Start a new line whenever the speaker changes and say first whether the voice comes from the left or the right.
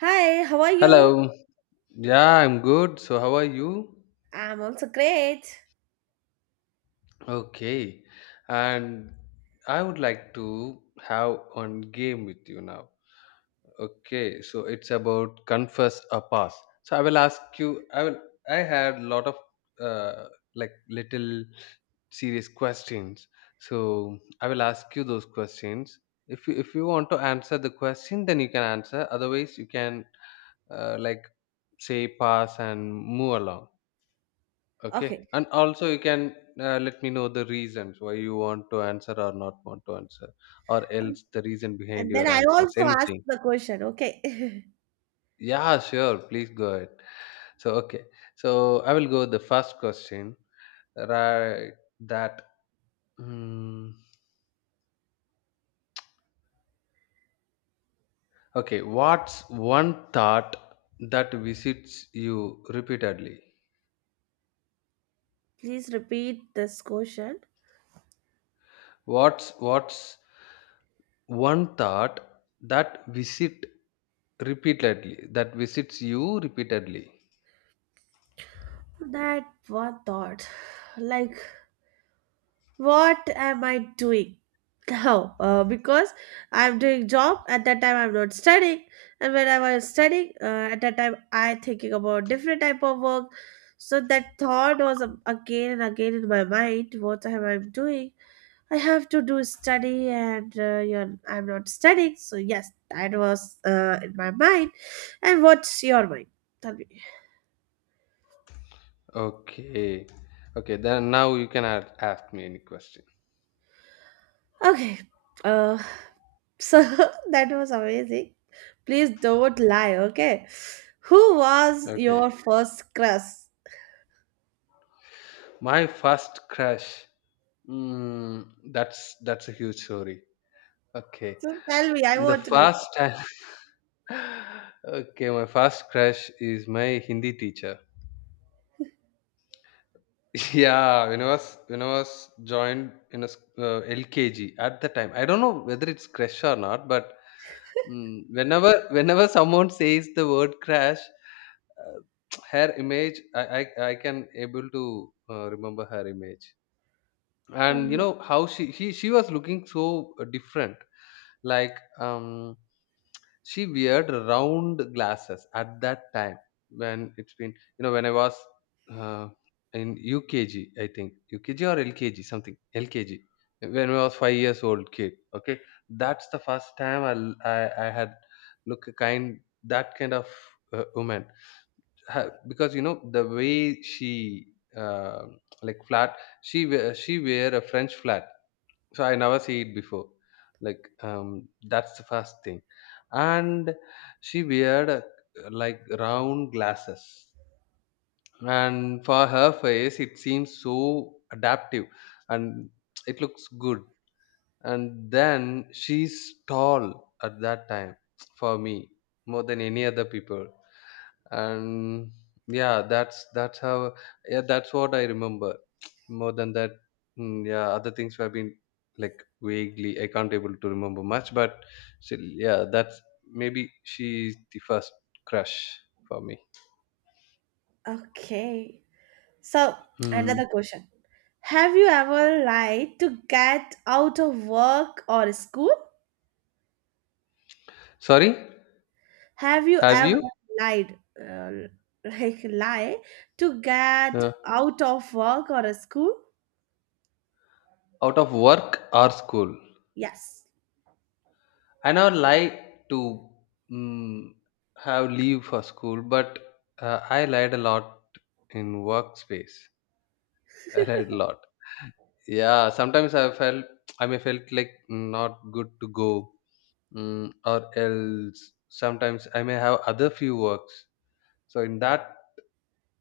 right: Hi, how are you?
left: Hello. Yeah, I'm good. So, how are you?
right: I'm also great.
left: Okay. And I would like to have one game with you now. Okay. So, it's about confess or pass. So, I will ask you. I will. I had a lot of uh, like little serious questions. So, I will ask you those questions. If you want to answer the question, then you can answer. Otherwise, you can uh, like say pass and move along. Okay.
right: Okay.
left: And also, you can let me know the reasons why you want to answer or not want to answer, or else the reason behind
right: And then
left: your
right: I
left: answers.
right: also asked
left: Anything.
right: the question. Okay.
left: Yeah, sure. Please go ahead. So, okay. So, I will go the first question. Right. That. mm, okay. What's one thought that visits you repeatedly?
right: Please repeat this question.
left: What's one thought that visit that visits you repeatedly?
right: That what thought? Like, what am I doing? How? Because I'm doing job at that time. I'm not studying, and when I was studying, at that time I thinking about different type of work. So that thought was again and again in my mind. What am I doing? I have to do study and you I'm not studying. So, yes, that was in my mind. And what's your mind? Tell me.
left: Okay. Okay, then now you can ask me any question.
right: Okay. Uh, so, that was amazing. Please don't lie, okay? Who was
left: Okay.
right: your first crush?
left: My first crush. Mm, that's a huge story. Okay.
right: So, tell me. I
left: The
right: want to
left: first
right: listen.
left: time Okay, my first crush is my Hindi teacher. Yeah, when I was joined in a LKG at the time. I don't know whether it's crush or not, but whenever someone says the word crash, uh, her image, I can able to remember her image. And you
right: Oh,
left: know how she was looking so different, like um she weared round glasses at that time, when it's been, you know, when I was uh, in UKG. I think UKG or LKG, something. LKG. When I was 5 years old kid. Okay, that's the first time I had look a kind that kind of woman, because you know the way she uh, flat, she wear a french flat, so I never see it before, that's the first thing. And she wear a, like, round glasses, and for her face it seems so adaptive, and it looks good. And then she's tall at that time, for me, more than any other people. And yeah, that's how. Yeah, that's what I remember. More than that, yeah, other things have been like vaguely, I can't able to remember much, but still, yeah, that's... maybe she's the first crush for me.
right: okay. So,
left: Hmm.
right: another question. Have you ever lied to get out of work or school?
left: Sorry,
right: Have you
left: have
right: ever
left: you
right: lied, like lie, to get
left: uh,
right: out of work or a school?
left: out of work or school?
right: Yes.
left: I now like to mm have leave for school, but I lied a lot in workspace. I read a lot. Yeah, sometimes I felt I may felt like not good to go, or else sometimes I may have other few works. So in that,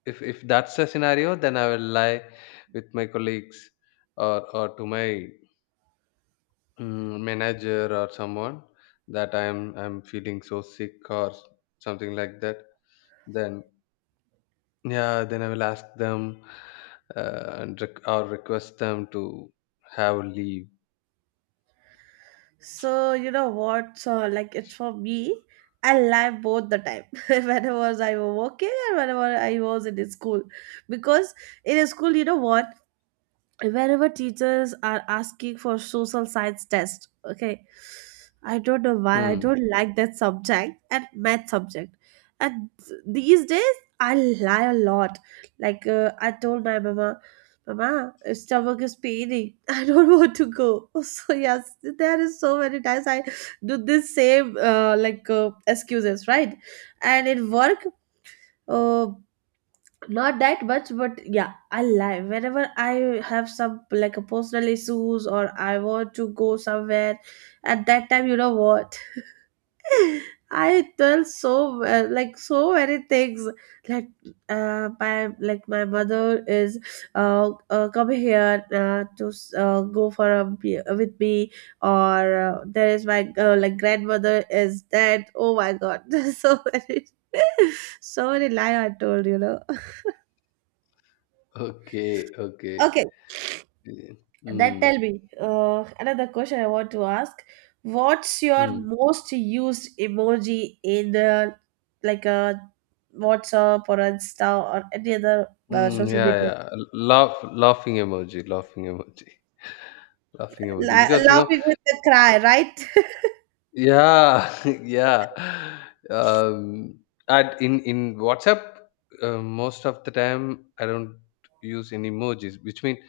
left: if that's the scenario, then I will lie with my colleagues, or to my manager or someone, that I'm feeling so sick or something like that. Then yeah, then I will ask them and rec- or request them to have leave.
right: So you know what? So like it's for me. I lie both the time. Whenever I was working and whenever I was in the school, because in a school, you know what? Wherever teachers are asking for social science test, okay, I don't know why. I
left: Hmm.
right: don't like that subject and math subject, and these days I lie a lot. Like, I told my mama, mama, stomach is paining. I don't want to go. So, yes, there is so many times I do this same, excuses, right? And in work, uh, not that much, but yeah, I lie whenever I have some like a personal issues or I want to go somewhere. At that time, you know what? I tell so, like, so many things. Like, my, like, my mother is come here, to go for with me. Or there is my, like, grandmother is dead, oh my god. So many. So many lie I told.
left: Okay, okay.
right: Okay.
left: Yeah.
right: Then
left: Mm,
right: tell me, another question I want to ask. What's your
left: mm,
right: most used emoji in the like a WhatsApp or Insta or any other social
left: yeah,
right: media?
left: yeah. Laughing emoji, laughing emoji.
right: La-
left: Because you know,
right: laughing with the cry, right?
left: yeah, yeah. Um, and in WhatsApp, most of the time I don't use any emojis, which means,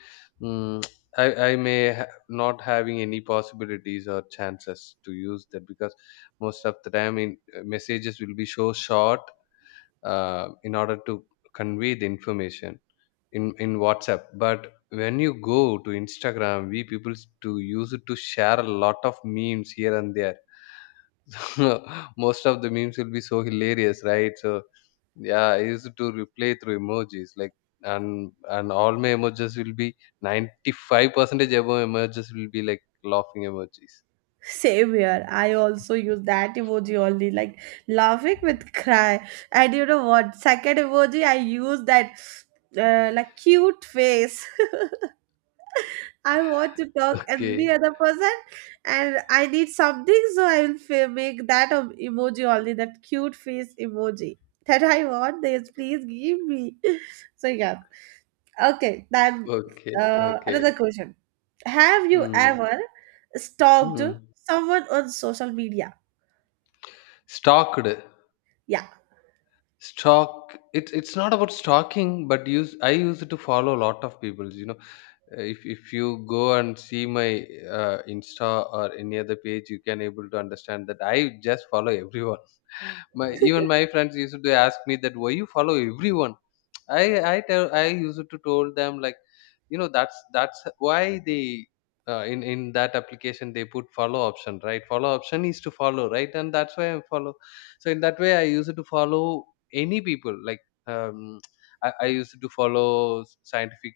left: mm, I may ha not having any possibilities or chances to use that, because most of the time in messages will be so short, in order to convey the information in WhatsApp. But when you go to Instagram, we people to use it to share a lot of memes here and there. Most of the memes will be so hilarious, right? So yeah, I used to replay through emojis, like, and all my emojis will be 95 percentage above. Emojis will be like laughing emojis.
right: Same here. I also use that emoji only, like laughing with cry. And you know what? Second emoji, I use that, like, cute face. I want to talk any
left: Okay,
right: other person, and I need something, so I will make that emoji only, that cute face emoji that I want. This, please give me. So yeah, okay. Then
left: okay, okay.
right: another question: have you
left: Mm.
right: ever stalked
left: Mm.
right: someone on social media?
left: Stalked.
right: Yeah.
left: Stalk. It's not about stalking, but use I use it to follow a lot of people. You know, if you go and see my Insta or any other page, you can able to understand that I just follow everyone. my Even my friends used to ask me that why you follow everyone. I i tell i used to told them like, you know, that's why they, in that application, they put follow option, right? Follow option is to follow, right? And that's why I follow. So in that way, I used to follow any people, um I used to follow scientific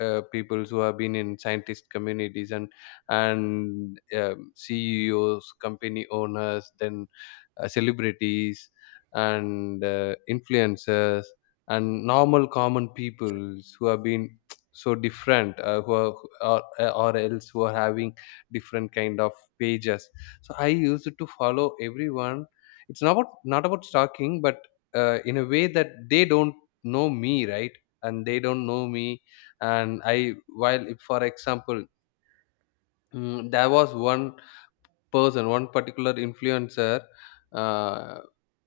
left: people who have been in scientist communities, and CEOs, company owners, then celebrities, and influencers, and normal common peoples who have been so different, who are, or, or else who are having different kind of pages. So I used to follow everyone. It's not about stalking, but in a way that they don't know me, right? And they don't know me. And I while If for example, there was one person, one particular influencer, uh,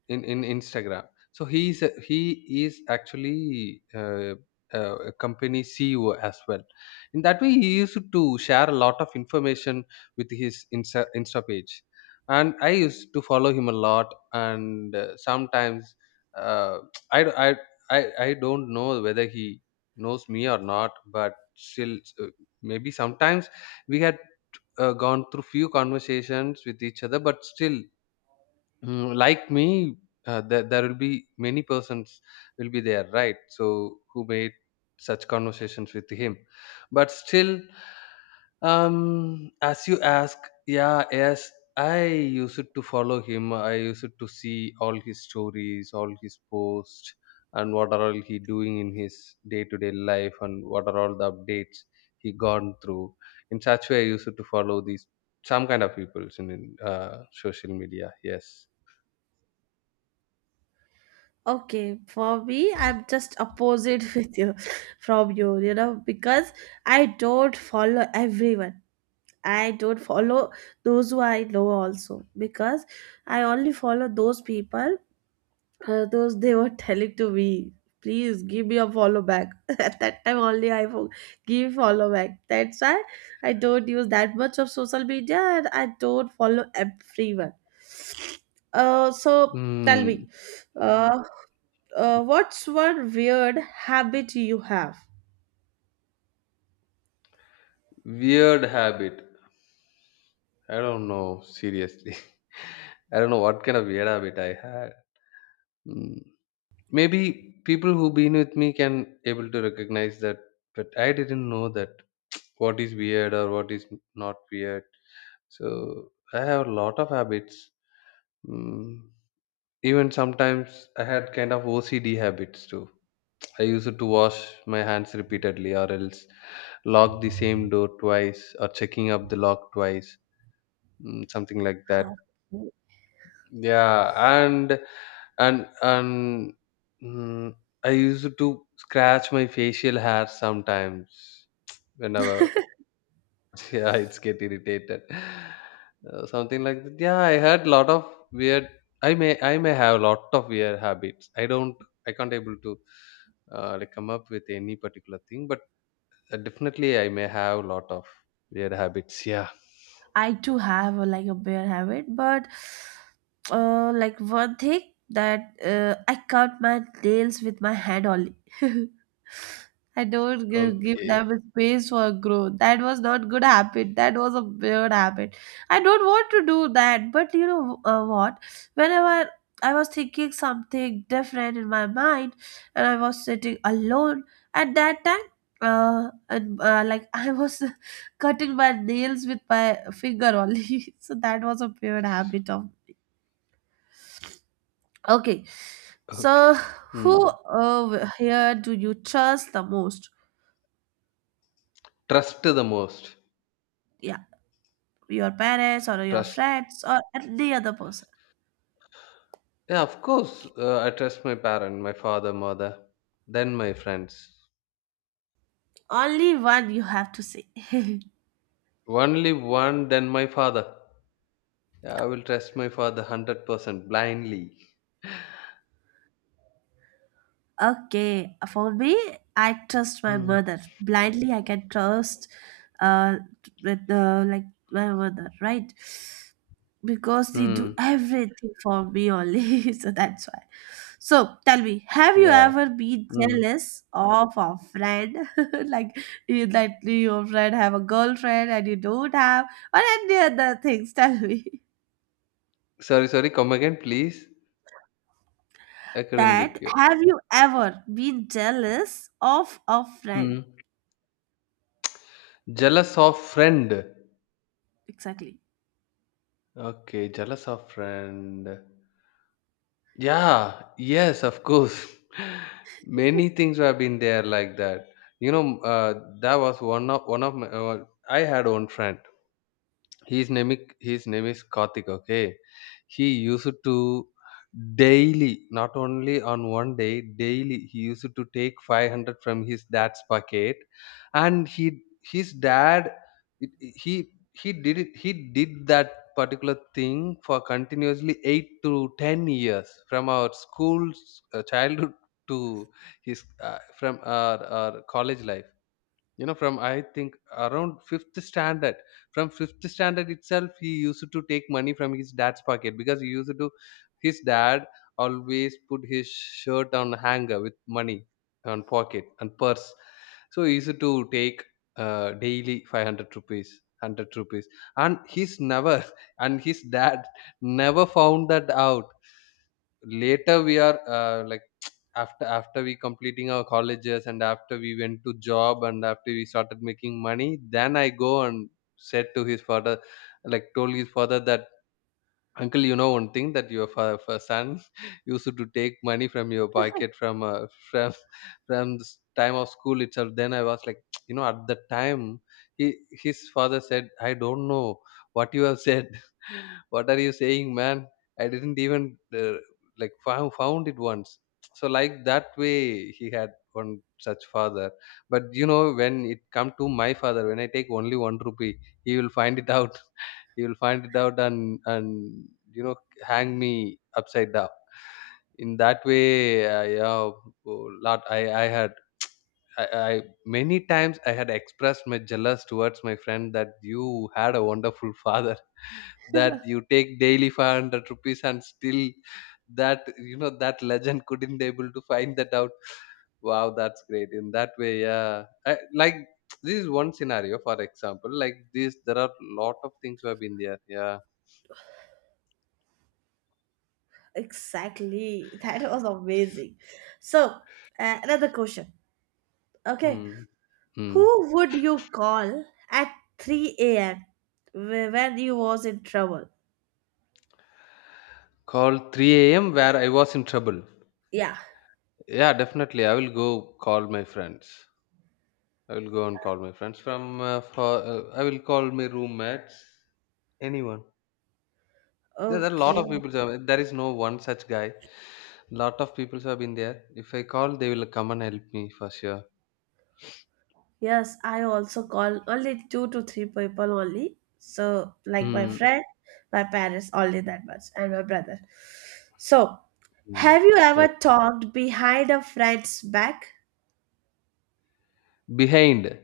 left: in Instagram. So he is actually a company CEO as well. In that way, he used to share a lot of information with his Insta page, and I used to follow him a lot. And sometimes uh, I, d- I don't know whether he knows me or not, but still, maybe sometimes we had gone through few conversations with each other, but still. Like me, there will be many persons will be there, right? So who made such conversations with him, but still, as you ask, yeah, yes, I used to follow him. I used to see all his stories, all his posts, and what are all he doing in his day-to-day life, and what are all the updates he gone through. In such way, I used to follow these some kind of peoples in social media. Yes.
right: Okay, for me, I'm just opposite with you from you, because I don't follow everyone. I don't follow those who I know also, because I only follow those people, those they were telling to me, please give me a follow back. At that time only I give follow back. That's why I don't use that much of social media and I don't follow everyone. So tell
left: Mm,
right: me, uh, what's one weird habit you have?
left: Weird habit. I don't know, seriously. I don't know what kind of weird habit I had. Mm. Maybe people who been with me can able to recognize that, but I didn't know that what is weird or what is not weird. So I have a lot of habits. Mm. Even sometimes I had kind of OCD habits too. I used to wash my hands repeatedly, or else lock the same door twice, or checking up the lock twice, something like
right: Huh.
left: that. Yeah. And and and mm, I used to scratch my facial hair sometimes, whenever yeah, it's get irritated. Something like that. Yeah, I had lot of weird... I may have lot of weird habits. I can't able to come up with any particular thing, but definitely, I may have lot of weird habits. Yeah.
right: I too have, like, a bad habit, but, like, one thing that, I cut my nails with my hand only. I don't give
left: Okay,
right: them a space for growth. That was not good habit. That was a weird habit. I don't want to do that. But you know, what? Whenever I was thinking something different in my mind, and I was sitting alone at that time, and like I was cutting my nails with my finger only. So that was a weird habit of. Okay,
left: okay.
right: so who,
left: Hmm.
right: here do you trust the most?
left: Trust the most.
right: Yeah, your parents or your
left: Trust.
right: friends or any other person.
left: Yeah, of course. I trust my parent, my father, mother, then my friends.
right: Only one you have to say.
left: Only one, then my father. Yeah, I will trust my father 100% blindly.
right: Okay, for me, I trust my
left: Mm.
right: mother. Blindly, I can trust, uh with the like my mother, right? Because they do
left: Hmm.
right: everything for me only, so that's why. So tell me, have you
left: Yeah.
right: ever been
left: Hmm.
right: jealous of a friend? Like you, that your friend have a girlfriend and you don't have, or any other things? Tell me.
left: Sorry, sorry. Come again, please. I couldn't
right: That,
left: get you.
right: have you ever been jealous of a friend?
left: Hmm. Jealous of friend.
right: Exactly.
left: Okay, jealous of friend. Yeah, yes, of course. Many things have been there like that. You know, that was one of my... I had one friend. his name is, his name is Karthik, okay? He used to daily, not only on one day, daily he used to take 500 from his dad's pocket. And he his dad, it- it- he he did it, he did that particular thing for continuously 8 to 10 years, from our school's childhood, to his, from our college life. You know, from I think around fifth standard, from fifth standard itself, he used to take money from his dad's pocket, because he used to, his dad always put his shirt on hanger with money on pocket and purse. So he used to take daily 500 rupees, 100 rupees, and he's never and his dad never found that out. Later we are after we completing our colleges, and after we went to job, and after we started making money, then I go and said to his father, like, told his father that, "Uncle, you know one thing, that your son used to take money from your pocket, from from the time of school itself." Then I was like you know, at the time, he his father said, "I don't know what you have said. What are you saying, man? I didn't even uh, found it once." So like that way, he had one such father. But you know, when it come to my father, when I take only one rupee, he will find it out. And you know, hang me upside down. In that way, yeah. Oh, lot, I many times I had expressed my jealous towards my friend that you had a wonderful father that you take daily 500 rupees and still that you know that legend couldn't able to find that out. Wow, that's great. In that way, yeah I, like this is one scenario, for example. Like this there are lot of things who have been there, yeah.
right: Exactly. That was amazing. So, another question. Okay.
left: Mm. Mm.
right: Who would you call at 3 a.m. When you was in trouble?
left: Call 3 a.m. where I was in trouble.
right: Yeah.
left: Yeah, definitely. I will go call my friends. I will go and call my friends from. I will call my roommates. Anyone. There are a lot of
right: Okay.
left: people. There is no one such guy. Lot of people have been there. If I call, they will come and help me for sure.
right: Yes, I also call only two to three people only. So, like, my
left: Mm.
right: friend, my parents, only that much, and my brother. So,
left: Mm.
right: have you ever
left: Okay.
right: talked behind a friend's back?
left: Behind.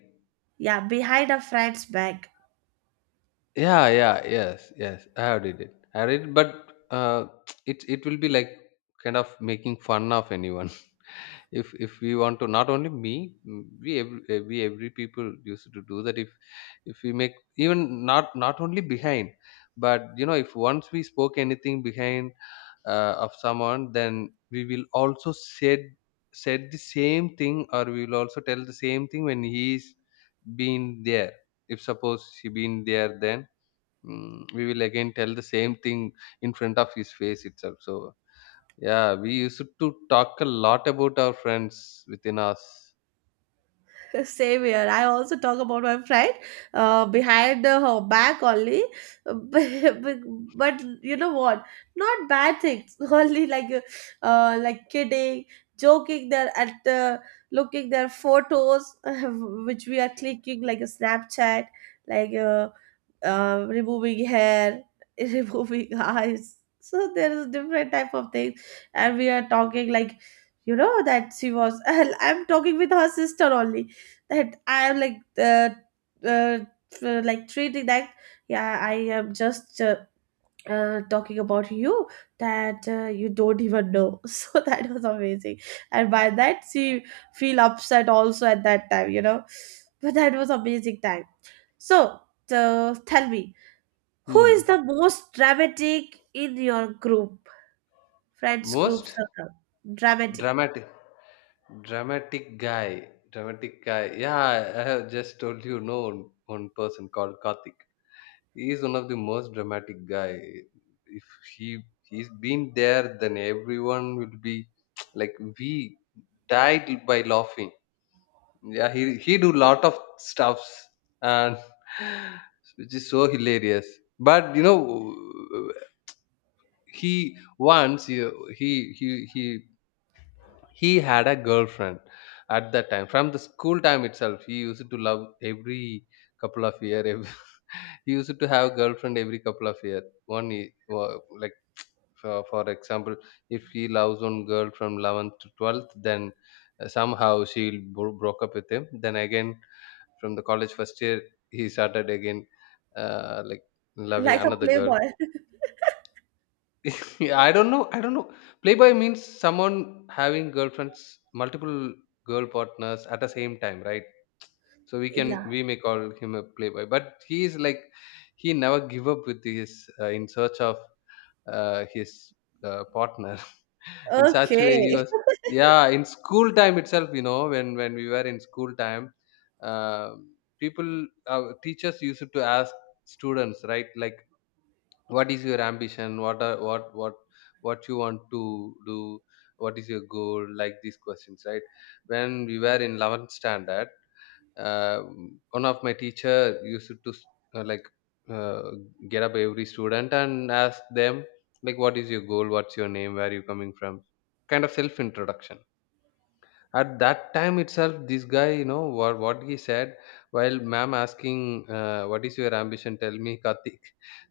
right: Yeah, behind a friend's back.
left: Yeah, yes. I have did it. I read, but it will be like kind of making fun of anyone. If we want to, not only me, we every people used to do that. If we make, even not only behind, but you know, if once we spoke anything behind of someone, then we will also said said the same thing, or we will also tell the same thing when he's been there. If suppose he been there, then we will again tell the same thing in front of his face itself. So yeah, we used to talk a lot about our friends within us.
right: Same here. I also talk about my friend, behind her back only, but, but you know what? Not bad things. Only like, kidding, joking. There at, looking their photos, which we are clicking like a Snapchat, like, removing hair, removing eyes. So there is different type of things, and we are talking like, that she was. I'm talking with her sister only. That I am uh, like treating that. Yeah, I am just. Talking about you that, you don't even know so that was amazing. And by that she feel upset also at that time, but that was amazing time. So, tell me, who is
left: Hmm.
right: the most dramatic in your group, friends group
left: Most
right: circle? Dramatic.
left: dramatic, dramatic guy. Yeah, I have just told you, no, one person called Karthik. He is one of the most dramatic guy. If he he's been there, then everyone will be like we died by laughing. Yeah, he do lot of stuffs and which is so hilarious. But you know, he once you- he had a girlfriend at that time. From the school time itself, he used to love every couple of year. Every, he used to have girlfriend every couple of year. Like for example, if he loves one girl from 11th to 12th, then somehow she broke up with him, then again from the college first year he started again, like loving
right: Like a
left: another girl.
right: playboy.
left: Yeah, I don't know. I don't know. Playboy means someone having girlfriends, multiple girl partners at the same time, right? So we can
right: Yeah.
left: we may call him a playboy, but he is like he never give up with his in search of his partner. In such
right: Okay.
left: way, he was, yeah. In school time itself, you know, when we were in school time, uh, people, teachers used to ask students, right? Like what is your ambition, what what you want to do, what is your goal, like these questions, right? When we were in 11th standard, uh, one of my teacher used to uh, like uh, get up every student and ask them like, what is your goal, what's your name, where are you coming from, kind of self introduction. At that time itself, this guy, you know what he said? While ma'am asking, what is your ambition, tell me Karthik.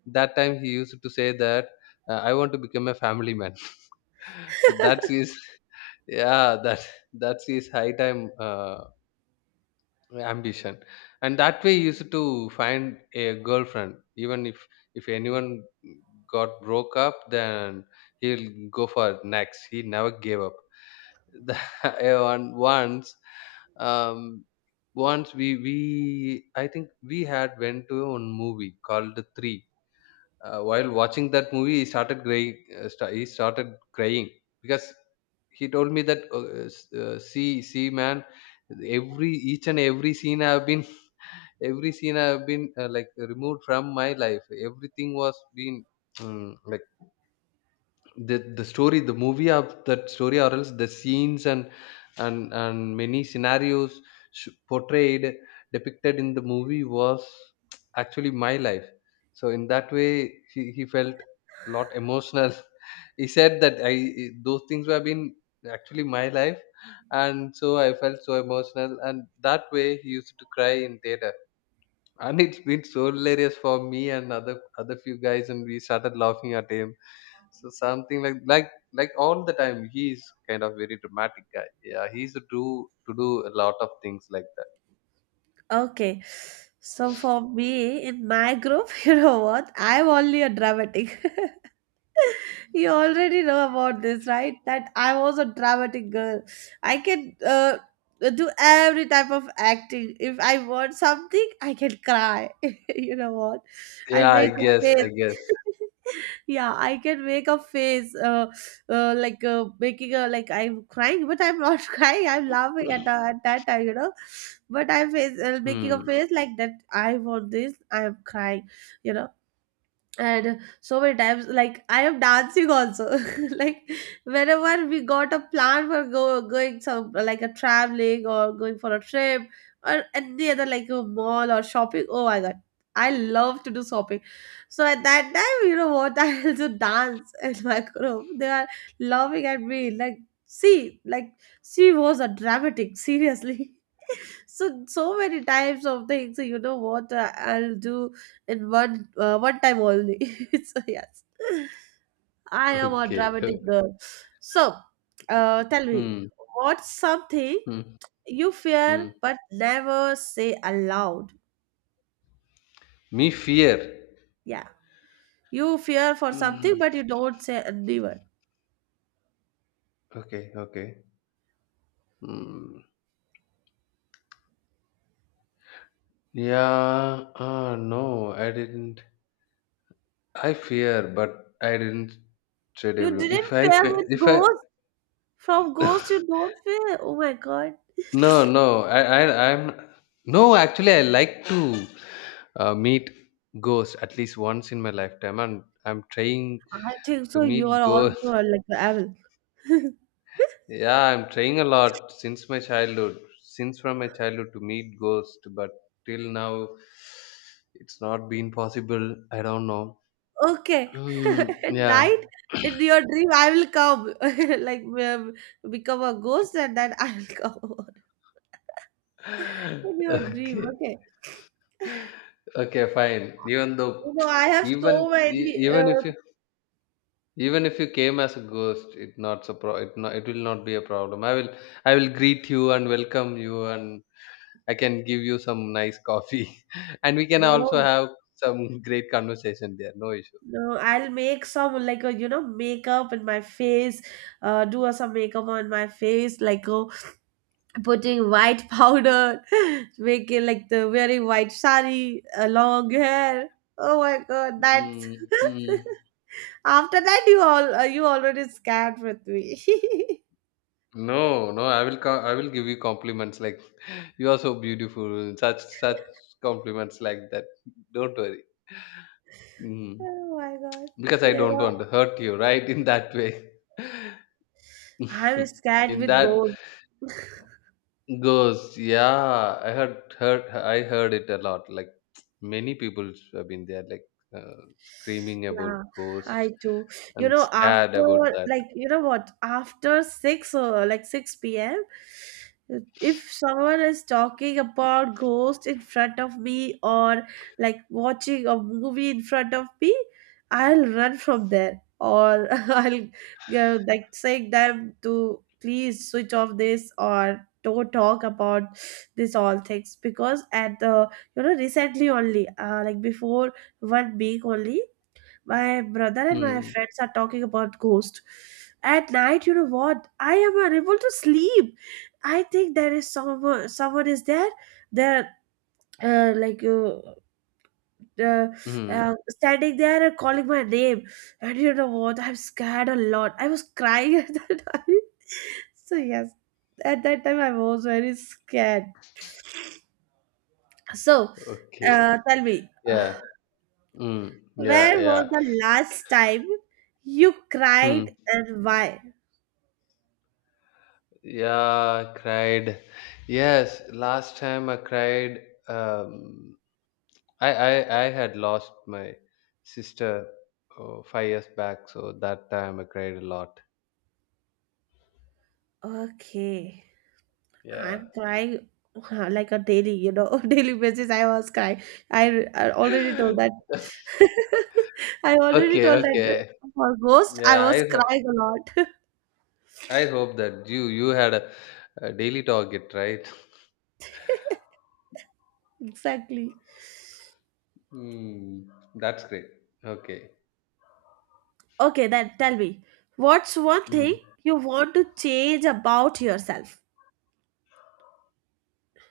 left: That time he used to say that, I want to become a family man. So that's his yeah, that that's his high time uh, ambition. And that way he used to find a girlfriend. Even if anyone got broke up, then he'll go for next. He never gave up. The, and once um once we I think we had went to one movie called The Three. While watching that movie, he started crying. He started crying because he told me that, see, see man, every each and every scene I have been every scene I have been, like, removed from my life. Everything was been like, the story the movie of that story or else the scenes and and many scenarios portrayed, depicted in the movie was actually my life. So in that way, he felt a lot emotional. He said that, I, those things have been actually my life, and so I felt so emotional. And that way he used to cry in theater, and it's been so hilarious for me and other, other few guys, and we started laughing at him. So something like like all the time he's kind of very dramatic guy. Yeah, he's to do a lot of things like that.
right: Okay. So for me, in my group, you know what? I'm only a dramatic. You already know about this, right? That I was a dramatic girl. I can, do every type of acting. If I want something, I can cry. You know what? I
left: Yeah,
right: make
left: i
right: a
left: guess
right: face.
left: i guess
right: Yeah, I can make a face, like, making a like I'm crying, but I'm not crying. I'm laughing at that time. But I'm face, making a
left: Hmm.
right: face like that. I want this. I'm crying, you know and so many times, like, I am dancing also. Like, whenever we got a plan for go going some like a traveling or going for a trip or any other like a mall or shopping, oh my god, I love to do shopping. So at that time, you know what? I also dance. In my group they are laughing at me like, see, like, she was a dramatic, seriously. So, so many types of things. So, you know what, I'll do in one time only. So, yes, I am a
left: Okay,
right: dramatic
left: okay.
right: girl. So, tell me,
left: Hmm.
right: what's something
left: Hmm.
right: you fear
left: Hmm.
right: but never say aloud?
left: Me fear.
right: Yeah, you fear for something
left: Hmm.
right: but you don't say anyone.
left: Okay, okay. Hmm. Yeah, no, I didn't. I fear, but I didn't said
right: You
left: everyone. if
right: didn't
left: i
right: fear
left: fe-
right: with
left: if i
right: ghosts? From ghosts you don't fear? Oh my god.
left: No, no. I'm no. Actually, I like to meet ghosts at least once in my lifetime, and I'm trying
right: I think so
left: to
right: you
left: meet
right: are also,
left: ghosts.
right: like, a evil.
left: Yeah, I'm trying a lot since my childhood, since from my childhood to meet ghosts, but till now it's not been possible. I don't know.
right: Okay.
left: Hmm,
right: At
left: yeah.
right: night, in your dream, I will come. Like, become a ghost and then I will come over. In your dream,
left: Okay.
right: okay.
left: Okay. Fine. Even
right: You
left: though,
right: know, I have
left: even
right: so
left: e-
right: many.
left: even if you Even if you came as a ghost, it not it will not be a problem. I will greet you and welcome you, and I can give you some nice coffee, and we can also
right: No,
left: have some great conversation there. No issue.
right: no, I'll make some, like, makeup in my face, do some makeup on my face, like, putting white powder, making like the very white sari, long hair. Oh my god, that.
left: Mm, mm.
right: After that, you already scared with me.
left: No, no, I will give you compliments like, you are so beautiful, such such compliments like that. Don't worry. Mm.
right: Oh my god!
left: Because I
right: Yeah,
left: don't
right: yeah.
left: want to hurt you, right? In that way.
right: I was scared
left: In
right: with
left: that
right: gold.
left: ghosts, yeah, I heard it a lot. Like many people have been there, like screaming about
right: Yeah,
left: ghosts
right: I do. You
left: and
right: know,
left: scared
right: after,
left: about that.
right: like, you know what, after six or like 6 p.m., if someone is talking about ghost in front of me or like watching a movie in front of me, I'll run from there or I'll go like saying them to please switch off this or don't talk about this all things, because at the, recently only, like, before one week only my brother and my
left: Mm,
right: friends are talking about ghost at night. You know what? I am unable to sleep. I think there is Someone is there, like, uh,
left: mm,
right: standing there and calling my name. And you know what? I'm scared a lot. I was crying at that time. So, yes, at that time I was very scared. So,
left: okay,
right: tell me,
left: yeah, mm, yeah,
right: where was
left: yeah.
right: the last time you
left: Hmm.
right: cried and why?
left: Yeah. I cried. Yes, last time I cried. Um, I had lost my sister, oh, 5 years back, so that time I cried a lot.
right: Okay,
left: Yeah.
right: I'm crying like a daily, daily basis. I was crying. I, I already told that. I already
left: Okay,
right: told that
left: okay.
right: for Ghost, I
left: Yeah,
right: was crying a lot.
left: I hope that you had a daily target, right?
right: Exactly.
left: Hmm. That's great. Okay.
right: Okay, then tell me, what's one thing
left: Mm.
right: you want to change about yourself?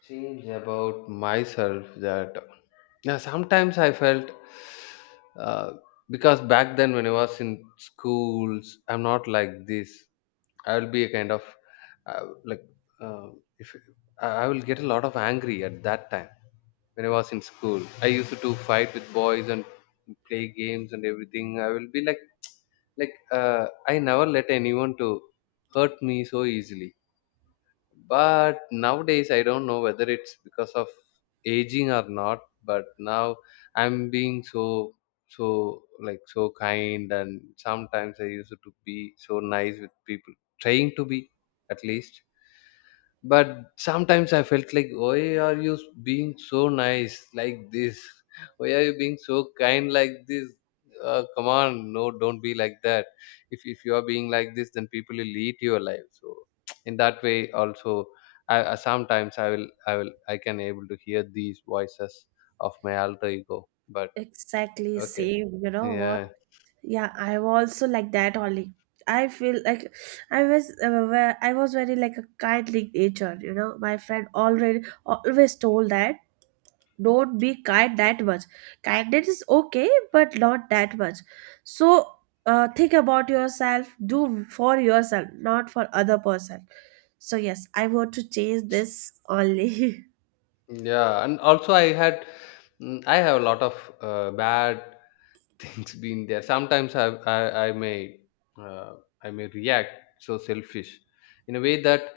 left: Change about myself, that yeah, sometimes I felt, uh, because back then when I was in schools, I'm not like this. I will be a kind of uh, like uh, if I, I will get a lot of angry at that time when I was in school. I used to fight with boys and play games and everything. I will be like like, I never let anyone to hurt me so easily. But nowadays I don't know whether it's because of aging or not. But now I'm being so, so like so kind, and sometimes I used to be so nice with people, trying to be, at least. But sometimes I felt like, why are you being so nice like this, why are you being so kind like this? Come on, no, don't be like that. If you are being like this, then people will eat your life. So in that way also, I sometimes I will I can able to hear these voices of my alter ego, but
right: Exactly,
left: okay,
right: same. You know what?
left: yeah,
right: Yeah, I was also like that only. I feel like I was, I was very like a kindly nature, My friend already always told that don't be kind that much. Kindness is okay, but not that much. So think about yourself, do for yourself, not for other person. So yes, I want to change this only.
left: yeah, and also I had, I have a lot of bad things being there. Sometimes I may uh, I may react so selfish in a way that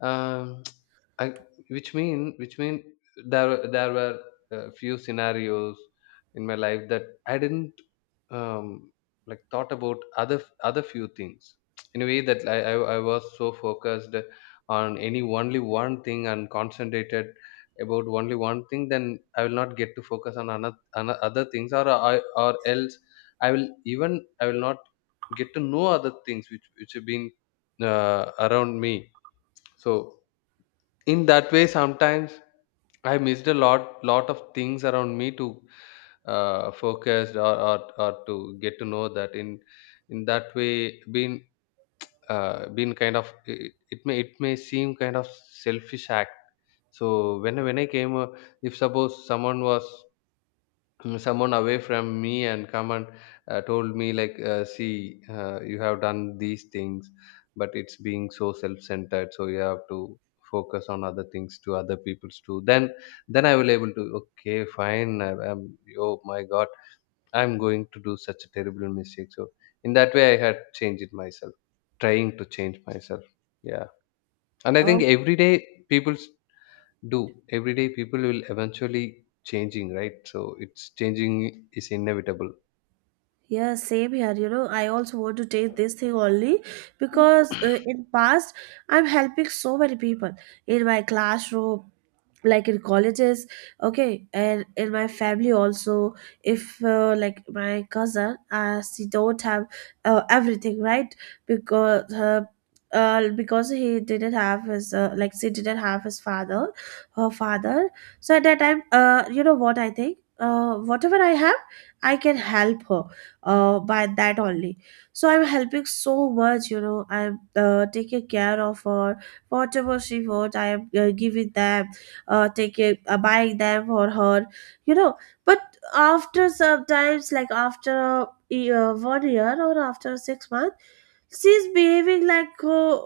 left: um I, which mean there were a few scenarios in my life that I didn't um like thought about other, other few things. In a way that I was so focused on any only one thing and concentrated about only one thing, then I will not get to focus on another, other things, or or else I will, even I will not get to know other things which have been around me. So in that way, sometimes I missed a lot, lot of things around me to focus or to get to know that. In that way, being been kind of, it, it may seem kind of selfish act. So when I came, if suppose someone was, someone away from me and come and told me like, see, you have done these things, but it's being so self-centered, so you have to focus on other things to other people's too, then I will able to, okay, fine, I'm, oh my god, I'm going to do such a terrible mistake. So in that way, I had changed it myself, trying to change myself. Yeah, and I think
right: Oh.
left: every day people do. Every day people will eventually changing, right? So it's, changing is inevitable.
right: Yeah, same here. You know, I also want to take this thing only because in past I'm helping so many people in my classroom, like in colleges, okay, and in my family also. If like my cousin, she don't have everything right because her, because he didn't have his, like she didn't have his father, her father. So at that time, you know what, I think whatever I have, I can help her by that only. So I'm helping so much, you know. I'm taking care of her, whatever she wants. I am giving them, buying them for her, you know. But after sometimes, like after a year, 1 year, or after 6 months, she's behaving like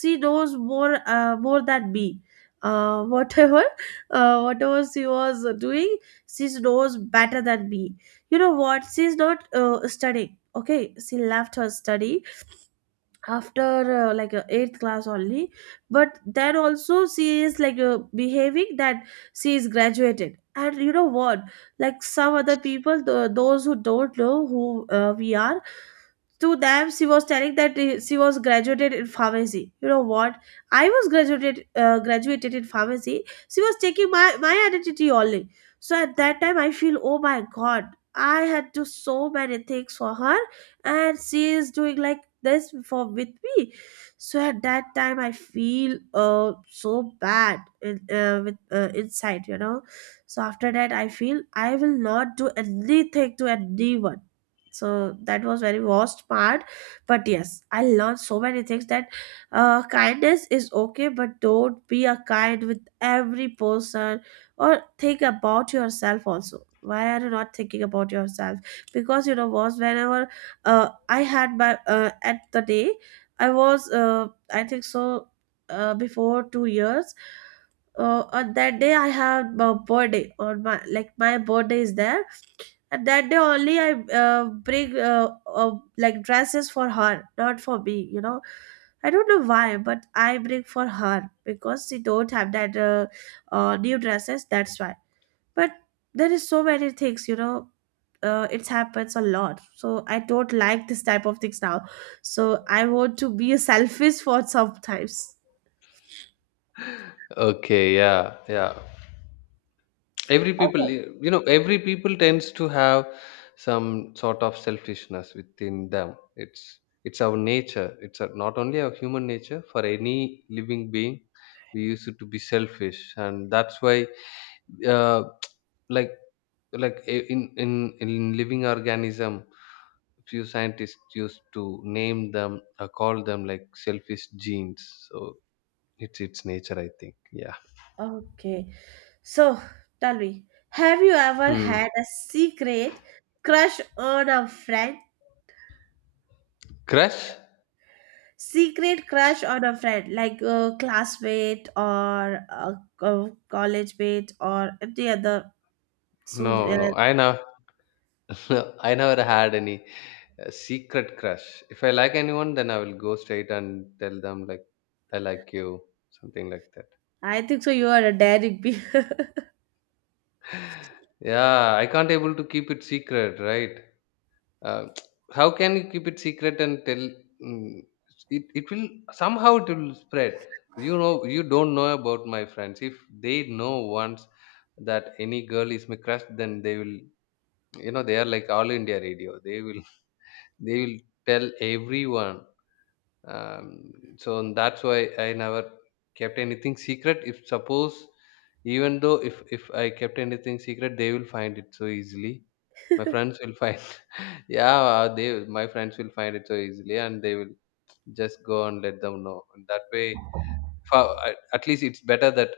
right: she knows more, more than me, whatever whatever she was doing, she knows better than me. You know what, she's not studying. Okay, she left her study after eighth class only. But then also she is like behaving that she is graduated. And you know what, like some other people, those who don't know who we are, to them she was telling that she was graduated in pharmacy. You know what, I was graduated, graduated in pharmacy. She was taking my identity only. So at that time I feel, oh my god, I had to so many things for her, and she is doing like this for with me. So at that time I feel, uh, so bad in, with inside, you know. So after that I feel I will not do anything to anyone. So that was very worst part. But yes, I learned so many things, that kindness is okay, but don't be a kind with every person. Or think about yourself also, why are you not thinking about yourself? Because you know, was whenever I had my, at the day I was I think so, before 2 years, on that day I have my birthday, on my, like my birthday is there, and that day only I bring like dresses for her, not for me. You know, I don't know why, but I bring for her because she don't have that new dresses. That's why. But there is so many things, you know. It happens a lot, so I don't like this type of things now. So I want to be a selfish for sometimes.
left: Okay, yeah, yeah. Every people,
right: Okay.
left: you know, every people tends to have some sort of selfishness within them. It's our nature. It's a, not only our human nature. For any living being, we used to be selfish, and that's why, uh, like, like in living organism, few scientists used to name them, call them like selfish genes. So it's its nature, I think. Yeah.
right: Okay. So tell me, have you ever
left: Hmm.
right: had a secret crush on a friend?
left: Crush?
right: Secret crush on a friend, like a classmate or a, college mate or any other? So
left: No, no. I know. I never had any secret crush. If I like anyone, then I will go straight and tell them like, I like you, something like that.
right: I think so you are a daring bee.
left: Yeah, I can't able to keep it secret, right? Uh, how can you keep it secret and tell? Mm, it will somehow, it will spread. You know, you don't know about my friends. If they know once that any girl is my crush, then they will. You know, they are like All India Radio. They will they will tell everyone. So that's why I never kept anything secret. If suppose, even though, if I kept anything secret, they will find it so easily. My friends will find, yeah, they, my friends will find it so easily, and they will just go and let them know. And that way, for, at least it's better that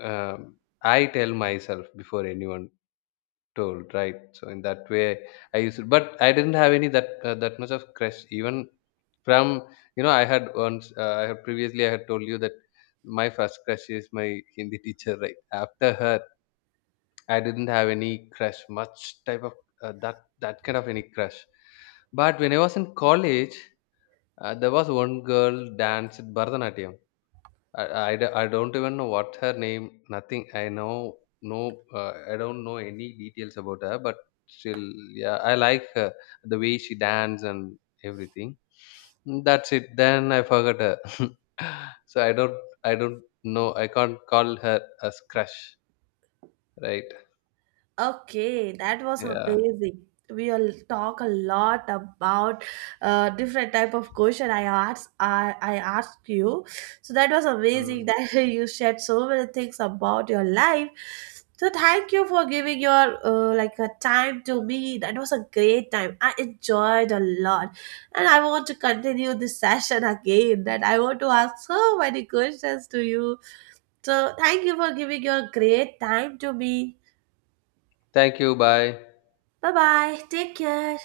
left: um, I tell myself before anyone told, right? So in that way, I used it, but I didn't have any that that much of crush. Even from, you know, I had once, I had previously I had told you that my first crush is my Hindi teacher, right? After her, I didn't have any crush, much type of that, that kind of any crush. But when I was in college, there was one girl danced Bharatanatyam. I, I don't even know what her name. Nothing. I know no. I don't know any details about her, but still, yeah, I like her the way she dance and everything. Mm. That's it. Then I forgot her, so I don't. I don't know. I can't call her as crush, right?
right: Okay, that was
left: Yeah.
right: amazing. We'll talk a lot about different type of question I asked. I asked you. So that was amazing
left: Mm.
right: that you shared so many things about your life. So thank you for giving your like a time to me. That was a great time. I enjoyed a lot, and I want to continue this session again. That I want to ask so many questions to you. So thank you for giving your great time to me.
left: Thank you. Bye.
right: Bye bye. Take care.